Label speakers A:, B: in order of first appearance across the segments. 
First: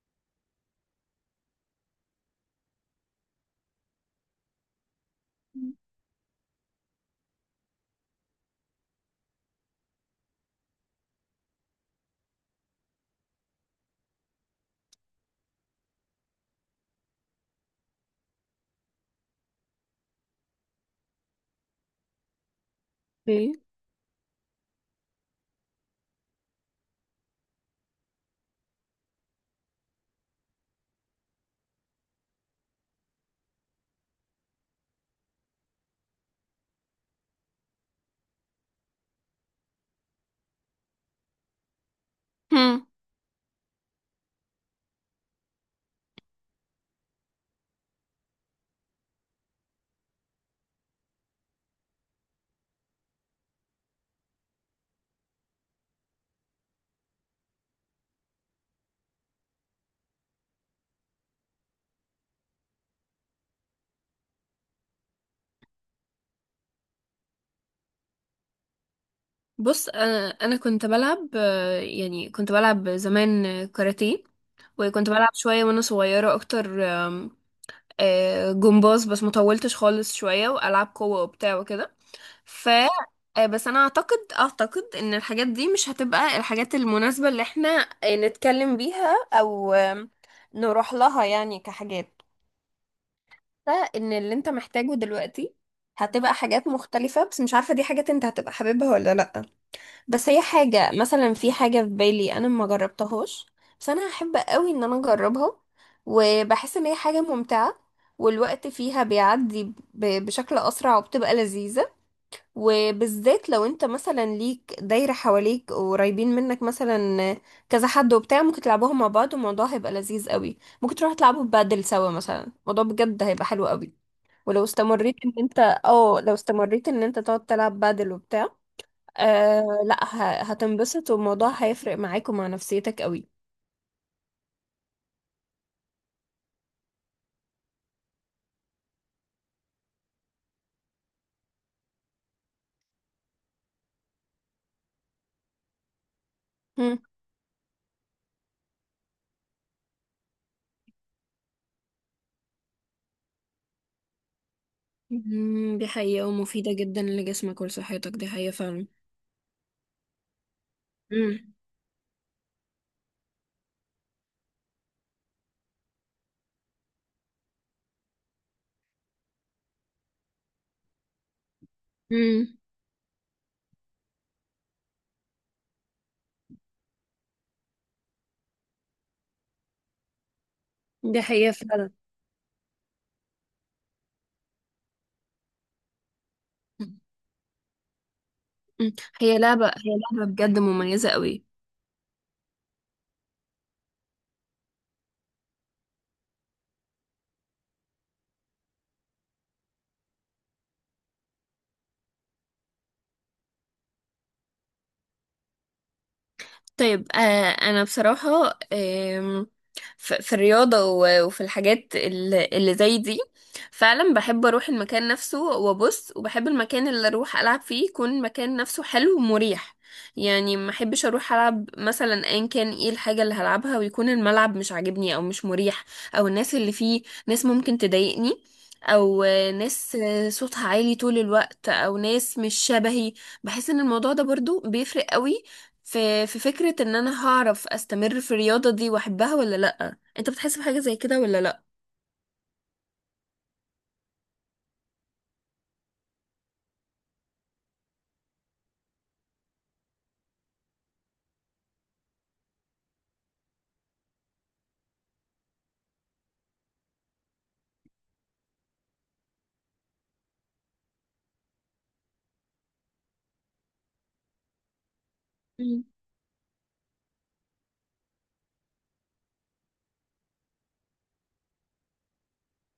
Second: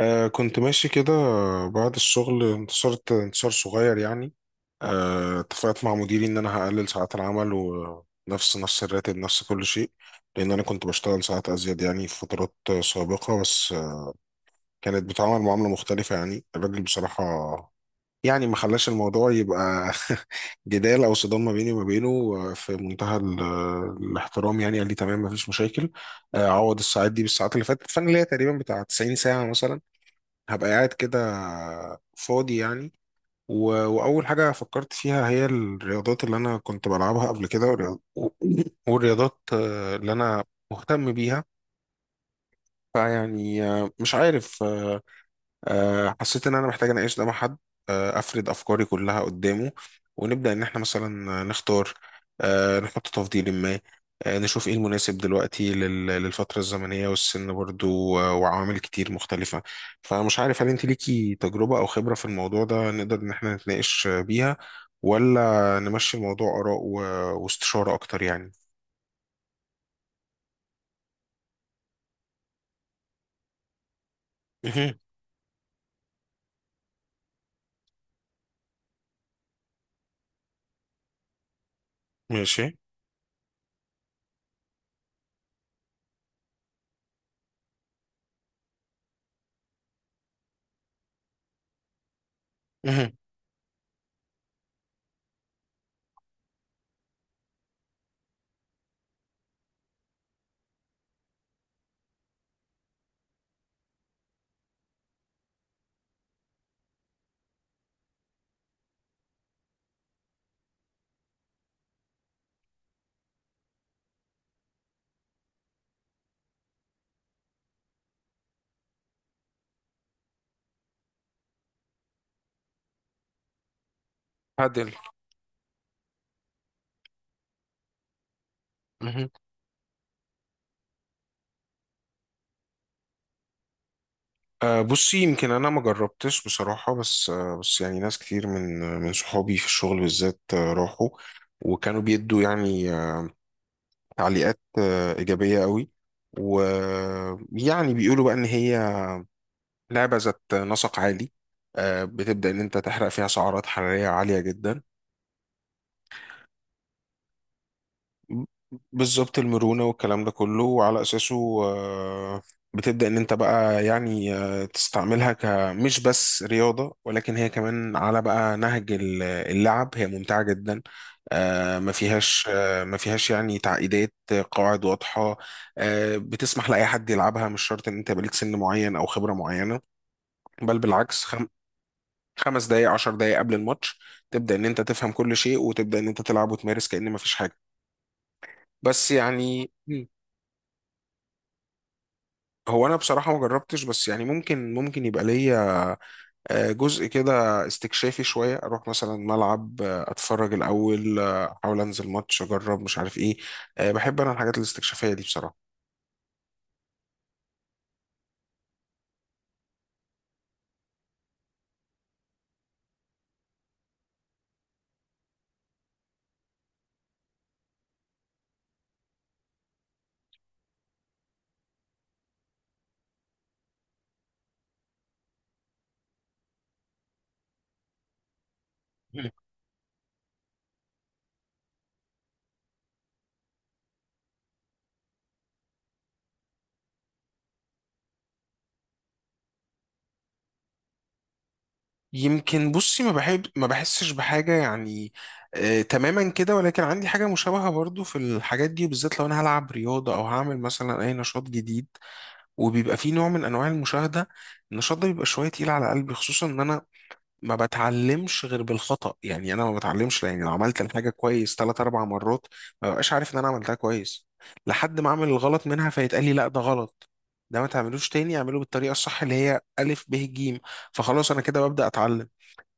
A: كنت ماشي كده. بعد الشغل انتشرت انتشار صغير يعني. اتفقت مع مديري ان انا هقلل ساعات العمل، ونفس نفس الراتب، نفس كل شيء، لان انا كنت بشتغل ساعات ازيد يعني في فترات سابقة. بس كانت بتعامل معاملة مختلفة يعني الراجل بصراحة. يعني ما خلاش الموضوع يبقى جدال او صدام ما بيني وما بينه. في منتهى
B: اوكي.
A: الاحترام يعني. قال لي تمام، ما فيش مشاكل. عوض الساعات دي بالساعات اللي فاتت، فانا ليا تقريبا بتاع 90 ساعة مثلا هبقى قاعد كده فاضي يعني. و... وأول حاجة فكرت فيها هي الرياضات اللي أنا كنت بلعبها قبل كده، والرياضات اللي أنا مهتم بيها.
B: هم.
A: فيعني آه، مش عارف آه، آه، حسيت ان انا محتاج اناقش ده مع حد، افرد افكاري كلها قدامه، ونبدا ان احنا مثلا نختار، نحط تفضيل ما، نشوف ايه المناسب دلوقتي للفتره الزمنيه والسن برضو، وعوامل كتير مختلفه. فمش عارف هل انت ليكي تجربه او خبره في الموضوع ده نقدر ان احنا نتناقش بيها، ولا نمشي الموضوع اراء واستشاره اكتر يعني.
B: بص، انا كنت بلعب، يعني كنت بلعب زمان كاراتيه.
A: مهم.
B: وكنت بلعب شويه وانا صغيره اكتر، آم، آه، جمباز، بس ما طولتش خالص، شويه والعاب قوه وبتاع وكده. ف
A: ماشي.
B: آه، بس انا اعتقد ان الحاجات دي مش هتبقى الحاجات المناسبه اللي احنا نتكلم بيها، او نروح لها يعني كحاجات.
A: مهم.
B: فان اللي انت محتاجه دلوقتي هتبقى حاجات مختلفه، بس مش عارفه دي حاجات انت هتبقى حاببها ولا لا. بس هي حاجة، مثلا في حاجة في بالي أنا ما جربتهاش، بس أنا هحب قوي إن أنا أجربها، وبحس إن هي حاجة ممتعة والوقت فيها بيعدي بشكل أسرع وبتبقى لذيذة. وبالذات لو أنت مثلا ليك دايرة حواليك وقريبين منك، مثلا كذا حد وبتاع، ممكن تلعبوها مع بعض، والموضوع هيبقى لذيذ قوي. ممكن تروحوا تلعبوا بادل سوا مثلا، الموضوع بجد هيبقى حلو قوي. ولو
A: عدل.
B: استمريت ان انت اه لو استمريت ان انت تقعد تلعب بادل وبتاع، لا، هتنبسط، والموضوع هيفرق معاك ومع نفسيتك قوي.
A: أه بصي، يمكن انا ما جربتش بصراحه، بس أه بس يعني ناس كتير من صحابي في الشغل بالذات راحوا وكانوا بيدوا يعني تعليقات ايجابيه قوي،
B: هم.
A: ويعني بيقولوا بقى ان هي لعبه ذات نسق عالي. أه بتبدا ان انت تحرق فيها سعرات حراريه عاليه جدا،
B: دي حقيقة ومفيدة جدا لجسمك ولصحتك، دي حقيقة فعلا.
A: بالظبط المرونة والكلام ده كله. وعلى
B: مم.
A: أساسه آه، بتبدأ إن أنت بقى يعني تستعملها كمش بس رياضة، ولكن هي كمان على بقى نهج اللعب هي ممتعة جدا.
B: مم.
A: ما فيهاش يعني تعقيدات، قواعد واضحة، بتسمح لأي حد يلعبها، مش شرط إن أنت بليك سن معين أو خبرة معينة، بل
B: دي
A: بالعكس.
B: حقيقة فعلا.
A: 5 دقايق، 10 دقايق قبل الماتش تبدأ إن أنت تفهم كل شيء، وتبدأ إن أنت تلعب وتمارس
B: مم.
A: كأن مفيش حاجة. بس يعني
B: هي لعبة بجد مميزة قوي.
A: هو انا بصراحه ما جربتش، بس يعني ممكن يبقى ليا جزء كده استكشافي شويه. اروح مثلا ملعب، اتفرج الاول، احاول انزل ماتش، اجرب مش عارف ايه. بحب انا الحاجات الاستكشافيه دي بصراحه.
B: طيب، انا بصراحة، في الرياضة وفي الحاجات اللي زي دي، فعلا بحب اروح المكان نفسه وابص، وبحب المكان اللي اروح العب فيه يكون مكان نفسه حلو ومريح. يعني ما احبش اروح العب مثلا، ان كان ايه الحاجة اللي هلعبها، ويكون الملعب مش عاجبني او مش مريح، او الناس اللي فيه ناس ممكن تضايقني، او
A: مم.
B: ناس صوتها عالي طول الوقت، او ناس مش شبهي. بحس ان الموضوع ده برضو بيفرق قوي في فكرة ان انا هعرف استمر في الرياضة دي واحبها ولا لأ. انت بتحس بحاجة زي كده ولا لأ؟
A: يمكن بصي ما بحب ما بحسش بحاجه يعني تماما كده، ولكن عندي حاجه مشابهه برضو في الحاجات دي. بالذات لو انا هلعب رياضه او هعمل مثلا اي نشاط جديد وبيبقى فيه نوع من انواع المشاهده، النشاط ده بيبقى شويه تقيل على قلبي. خصوصا ان انا ما بتعلمش غير بالخطأ يعني. انا ما بتعلمش يعني لو عملت الحاجة كويس ثلاث اربع مرات ما ببقاش عارف ان انا عملتها كويس، لحد ما اعمل الغلط
B: مم.
A: منها فيتقال لي لا، ده غلط، ده ما تعملوش تاني، اعمله بالطريقة الصح اللي هي ألف ب ج. فخلاص انا كده ببدأ اتعلم.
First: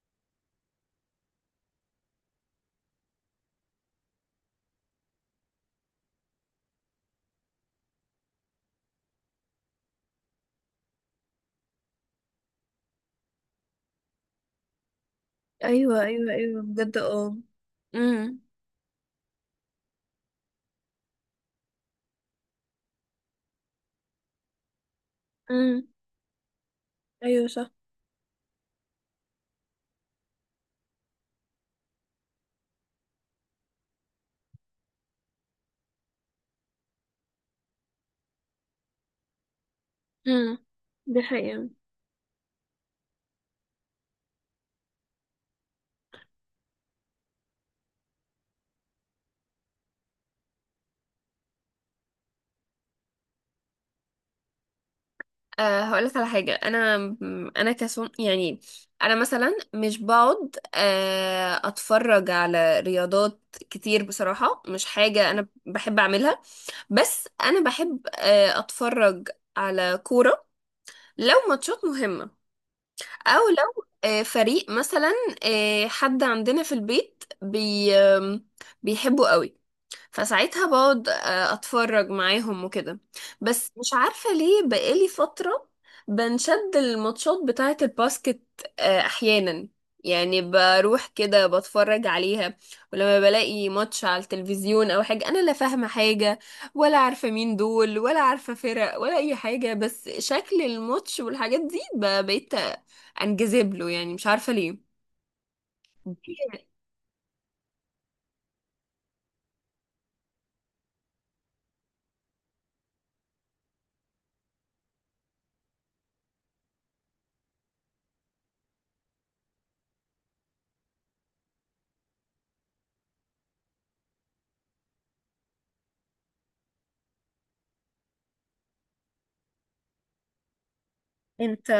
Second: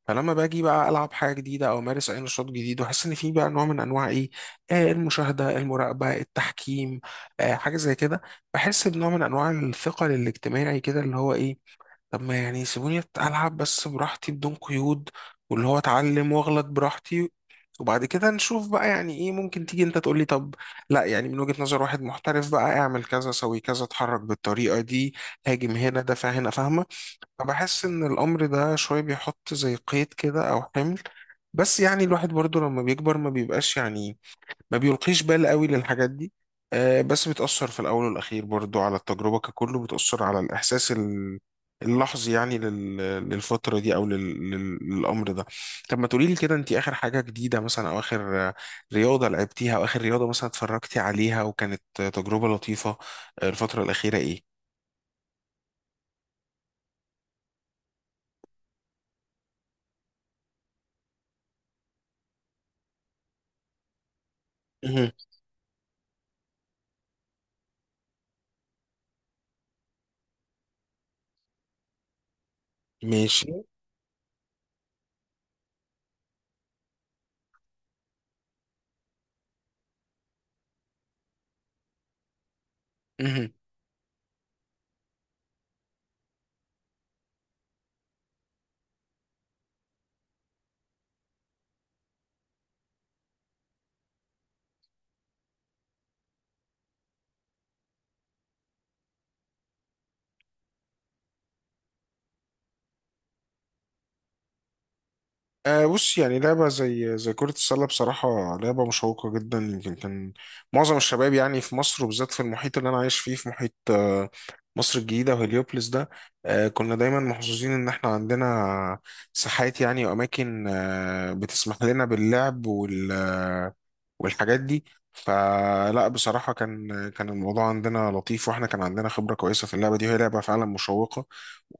A: فلما باجي بقى العب حاجه جديده، او امارس اي نشاط جديد، واحس ان في بقى نوع من انواع ايه، آه، المشاهده، المراقبه، التحكيم، آه حاجه زي كده، بحس بنوع من انواع الثقل الاجتماعي كده، اللي هو ايه، طب ما يعني سيبوني ألعب بس براحتي بدون قيود، واللي هو
B: ايوه
A: أتعلم
B: ايوه ايوه
A: وأغلط
B: بجد،
A: براحتي،
B: اه.
A: وبعد كده
B: امم.
A: نشوف بقى يعني إيه. ممكن تيجي أنت تقولي طب لا، يعني من وجهة نظر واحد محترف بقى، اعمل كذا، سوي كذا، اتحرك بالطريقة دي، هاجم
B: مم.
A: هنا، دافع هنا، فاهمة؟
B: ايوه صح.
A: فبحس إن الأمر ده شوية بيحط زي قيد كده أو حمل. بس يعني الواحد برضو لما بيكبر ما بيبقاش يعني ما بيلقيش بال قوي للحاجات دي، بس بتأثر في الأول والأخير برضو على التجربة ككل. بتأثر على
B: امم.
A: الإحساس
B: دي حقيقة.
A: اللحظي يعني، للفترة دي، أو للأمر ده. طب ما تقولي لي كده، أنت آخر حاجة جديدة مثلا، أو آخر رياضة لعبتيها، أو آخر رياضة مثلا اتفرجتي عليها وكانت تجربة لطيفة الفترة الأخيرة، إيه؟
B: هقولك على حاجة. أنا كسون يعني. أنا مثلا مش بقعد أتفرج على رياضات كتير بصراحة، مش
A: مهم.
B: حاجة أنا بحب أعملها. بس أنا بحب أتفرج على كورة لو ماتشات مهمة، او
A: ماشي.
B: لو فريق مثلا، حد عندنا في البيت بي آم، بيحبه قوي، فساعتها بقعد اتفرج معاهم وكده.
A: مهم.
B: بس مش عارفة ليه، بقالي فترة بنشد الماتشات بتاعة الباسكت احيانا. يعني بروح كده بتفرج عليها. ولما بلاقي ماتش على التلفزيون او حاجة، انا لا فاهمة حاجة ولا عارفة مين دول ولا عارفة فرق ولا اي حاجة، بس شكل الماتش والحاجات دي بقيت انجذب له يعني، مش عارفة ليه.
A: آه بص، يعني لعبة زي كرة السلة بصراحة لعبة مشوقة جدا. يمكن كان معظم الشباب يعني في مصر، وبالذات في المحيط اللي أنا عايش فيه في محيط مصر الجديدة وهليوبلس ده، آه كنا دايما محظوظين إن إحنا عندنا ساحات يعني، وأماكن بتسمح لنا باللعب وال والحاجات دي. فلا بصراحة كان الموضوع عندنا لطيف، وإحنا كان عندنا خبرة كويسة في اللعبة دي، وهي لعبة فعلا مشوقة.
B: انت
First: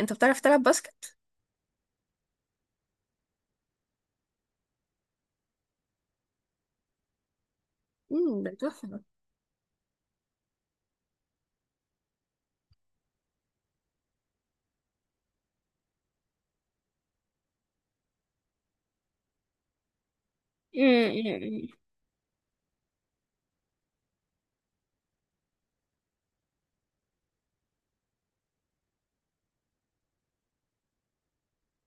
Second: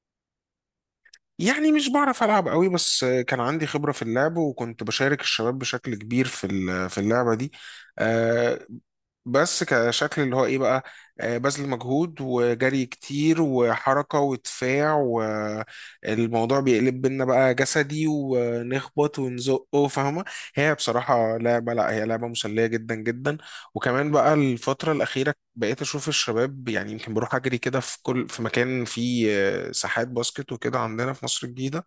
B: انت بتعرف تلعب باسكت؟
A: يعني مش بعرف ألعب قوي، بس كان عندي خبرة في اللعب، وكنت بشارك الشباب بشكل كبير في في اللعبة دي.
B: ده
A: آه،
B: تحفة.
A: بس كشكل اللي هو ايه بقى، بذل مجهود وجري كتير وحركة ودفاع، والموضوع بيقلب بينا بقى جسدي ونخبط ونزقه، فاهمة؟ هي بصراحة
B: امم
A: لعبة، لا هي لعبة مسلية جدا جدا. وكمان بقى الفترة الأخيرة بقيت أشوف الشباب يعني، يمكن بروح أجري كده في كل في مكان فيه ساحات باسكت وكده عندنا في مصر الجديدة.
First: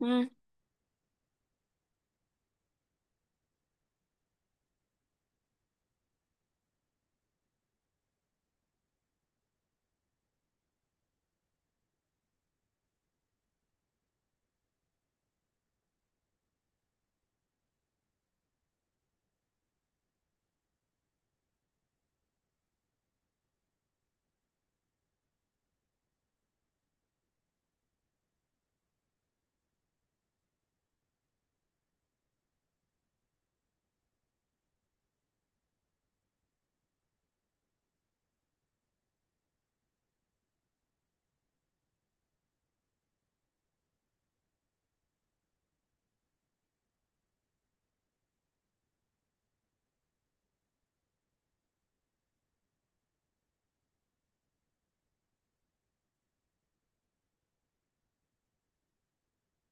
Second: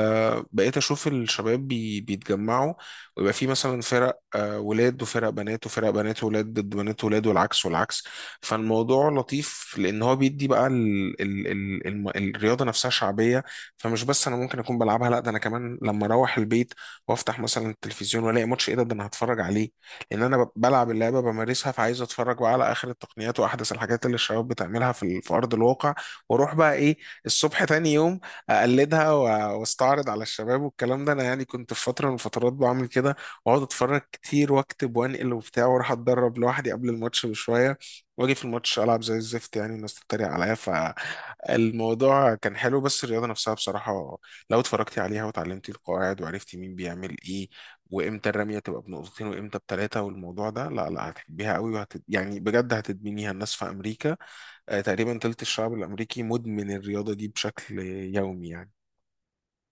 B: امم
A: بقيت اشوف الشباب بيتجمعوا، ويبقى في مثلا فرق ولاد، وفرق بنات، وفرق بنات وولاد ضد بنات وولاد، والعكس والعكس. فالموضوع لطيف، لان هو بيدي بقى الرياضه نفسها شعبيه. فمش بس انا ممكن اكون بلعبها، لا ده انا كمان لما اروح البيت وافتح مثلا التلفزيون والاقي ماتش ايه ده انا هتفرج عليه، لان انا بلعب اللعبه بمارسها. فعايز اتفرج بقى على اخر التقنيات واحدث الحاجات اللي الشباب بتعملها في في ارض الواقع. واروح بقى ايه الصبح تاني يوم اقلدها واستعرض على الشباب. والكلام ده انا يعني كنت في فتره من الفترات بعمل كده، واقعد اتفرج كتير واكتب وانقل وبتاع، واروح اتدرب لوحدي قبل الماتش بشويه، واجي في الماتش العب زي الزفت يعني، والناس تتريق عليا. فالموضوع كان حلو. بس الرياضه نفسها بصراحه لو اتفرجتي عليها وتعلمتي القواعد، وعرفتي مين بيعمل ايه، وامتى الرميه تبقى بنقطتين، وامتى بثلاثه، والموضوع ده، لا هتحبيها قوي، يعني بجد هتدمنيها. الناس في امريكا تقريبا تلت الشعب الامريكي مدمن الرياضه دي بشكل يومي يعني.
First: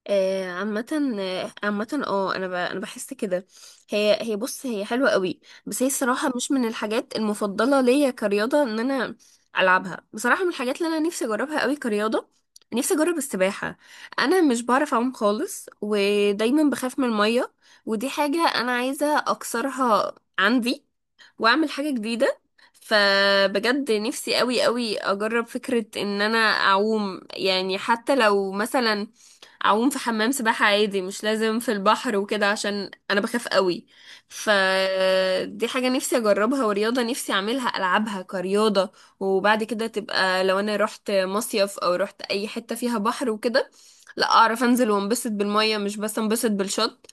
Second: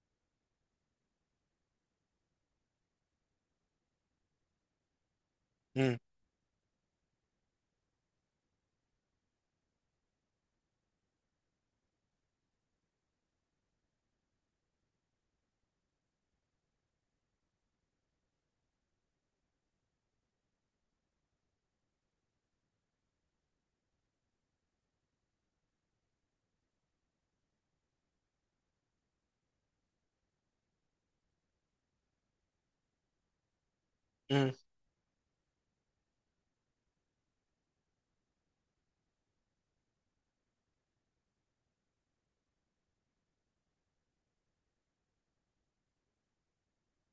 B: عامة، انا بحس كده. هي هي بص، هي حلوة قوي. بس هي
A: مم.
B: الصراحة مش من الحاجات المفضلة ليا كرياضة، ان انا العبها. بصراحة من الحاجات اللي انا نفسي اجربها قوي كرياضة، نفسي اجرب السباحة. انا مش بعرف اعوم خالص، ودايما بخاف من المية، ودي حاجة انا عايزة اكسرها عندي، واعمل حاجة جديدة. فبجد نفسي قوي قوي اجرب فكرة ان انا اعوم، يعني حتى لو مثلا اعوم في حمام سباحة عادي، مش لازم في البحر وكده، عشان انا بخاف قوي.
A: مم.
B: فدي حاجة نفسي اجربها، ورياضة نفسي اعملها العبها كرياضة. وبعد كده تبقى لو انا رحت مصيف او رحت اي حتة فيها بحر وكده، لا اعرف انزل وانبسط بالمية، مش بس انبسط بالشط.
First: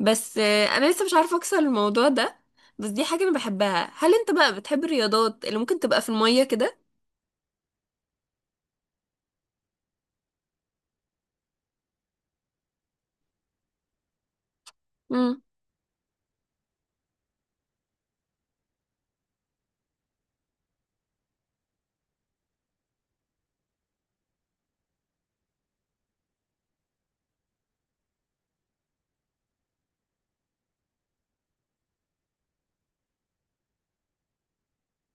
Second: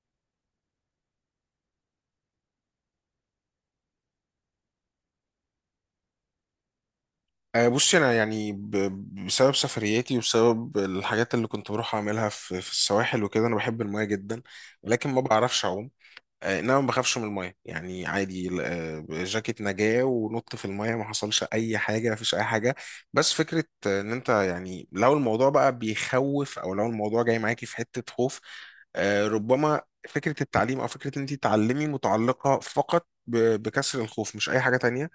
B: بس انا لسه مش عارفه اكسر الموضوع ده. بس دي حاجه انا بحبها. هل انت بقى بتحب الرياضات اللي ممكن تبقى في الميه كده؟
A: بصي انا يعني بسبب سفرياتي، وبسبب الحاجات اللي كنت بروح اعملها في في السواحل وكده، انا بحب المايه جدا، ولكن ما
B: امم.
A: بعرفش اعوم. انما ما بخافش من المايه يعني عادي. جاكيت نجاة ونط في المايه، ما حصلش اي حاجه، ما فيش اي حاجه. بس فكره ان انت يعني لو الموضوع بقى بيخوف، او لو الموضوع جاي معاكي في حته خوف، ربما فكره التعليم او فكره ان انت تعلمي متعلقه فقط بكسر الخوف، مش اي حاجه تانية.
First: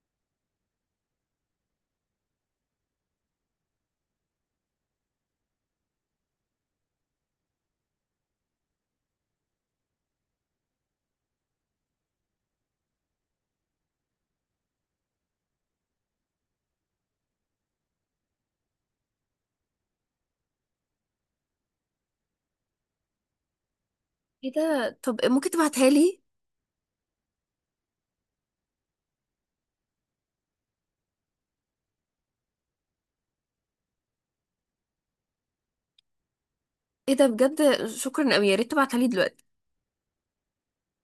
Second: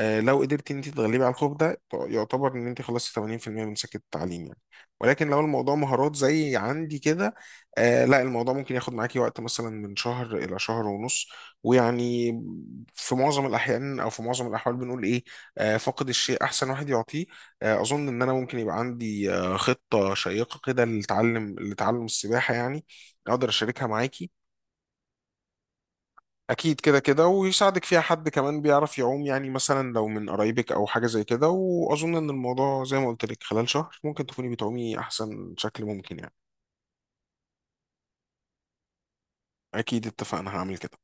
A: لو قدرتي ان انت تتغلبي على الخوف ده، يعتبر ان انت خلصتي 80% من سكه التعليم يعني. ولكن لو الموضوع مهارات زي عندي كده، آه لا الموضوع ممكن ياخد معاكي وقت مثلا من شهر إلى شهر ونص. ويعني في معظم الأحيان أو في معظم الأحوال بنقول إيه، فاقد الشيء أحسن واحد يعطيه. أظن إن أنا ممكن يبقى عندي خطة شيقة كده لتعلم السباحة يعني، أقدر أشاركها معاكي.
B: ايه ده؟ طب ممكن تبعتها لي؟
A: أكيد كده ويساعدك فيها حد كمان بيعرف يعوم يعني، مثلا لو من قرايبك أو حاجة زي كده. وأظن إن الموضوع زي ما قلت لك خلال شهر ممكن تكوني بتعومي أحسن شكل ممكن يعني.
B: ايه ده؟ بجد شكرا قوي، يا ريت تبعتها لي دلوقتي.
A: أكيد اتفقنا، هعمل كده.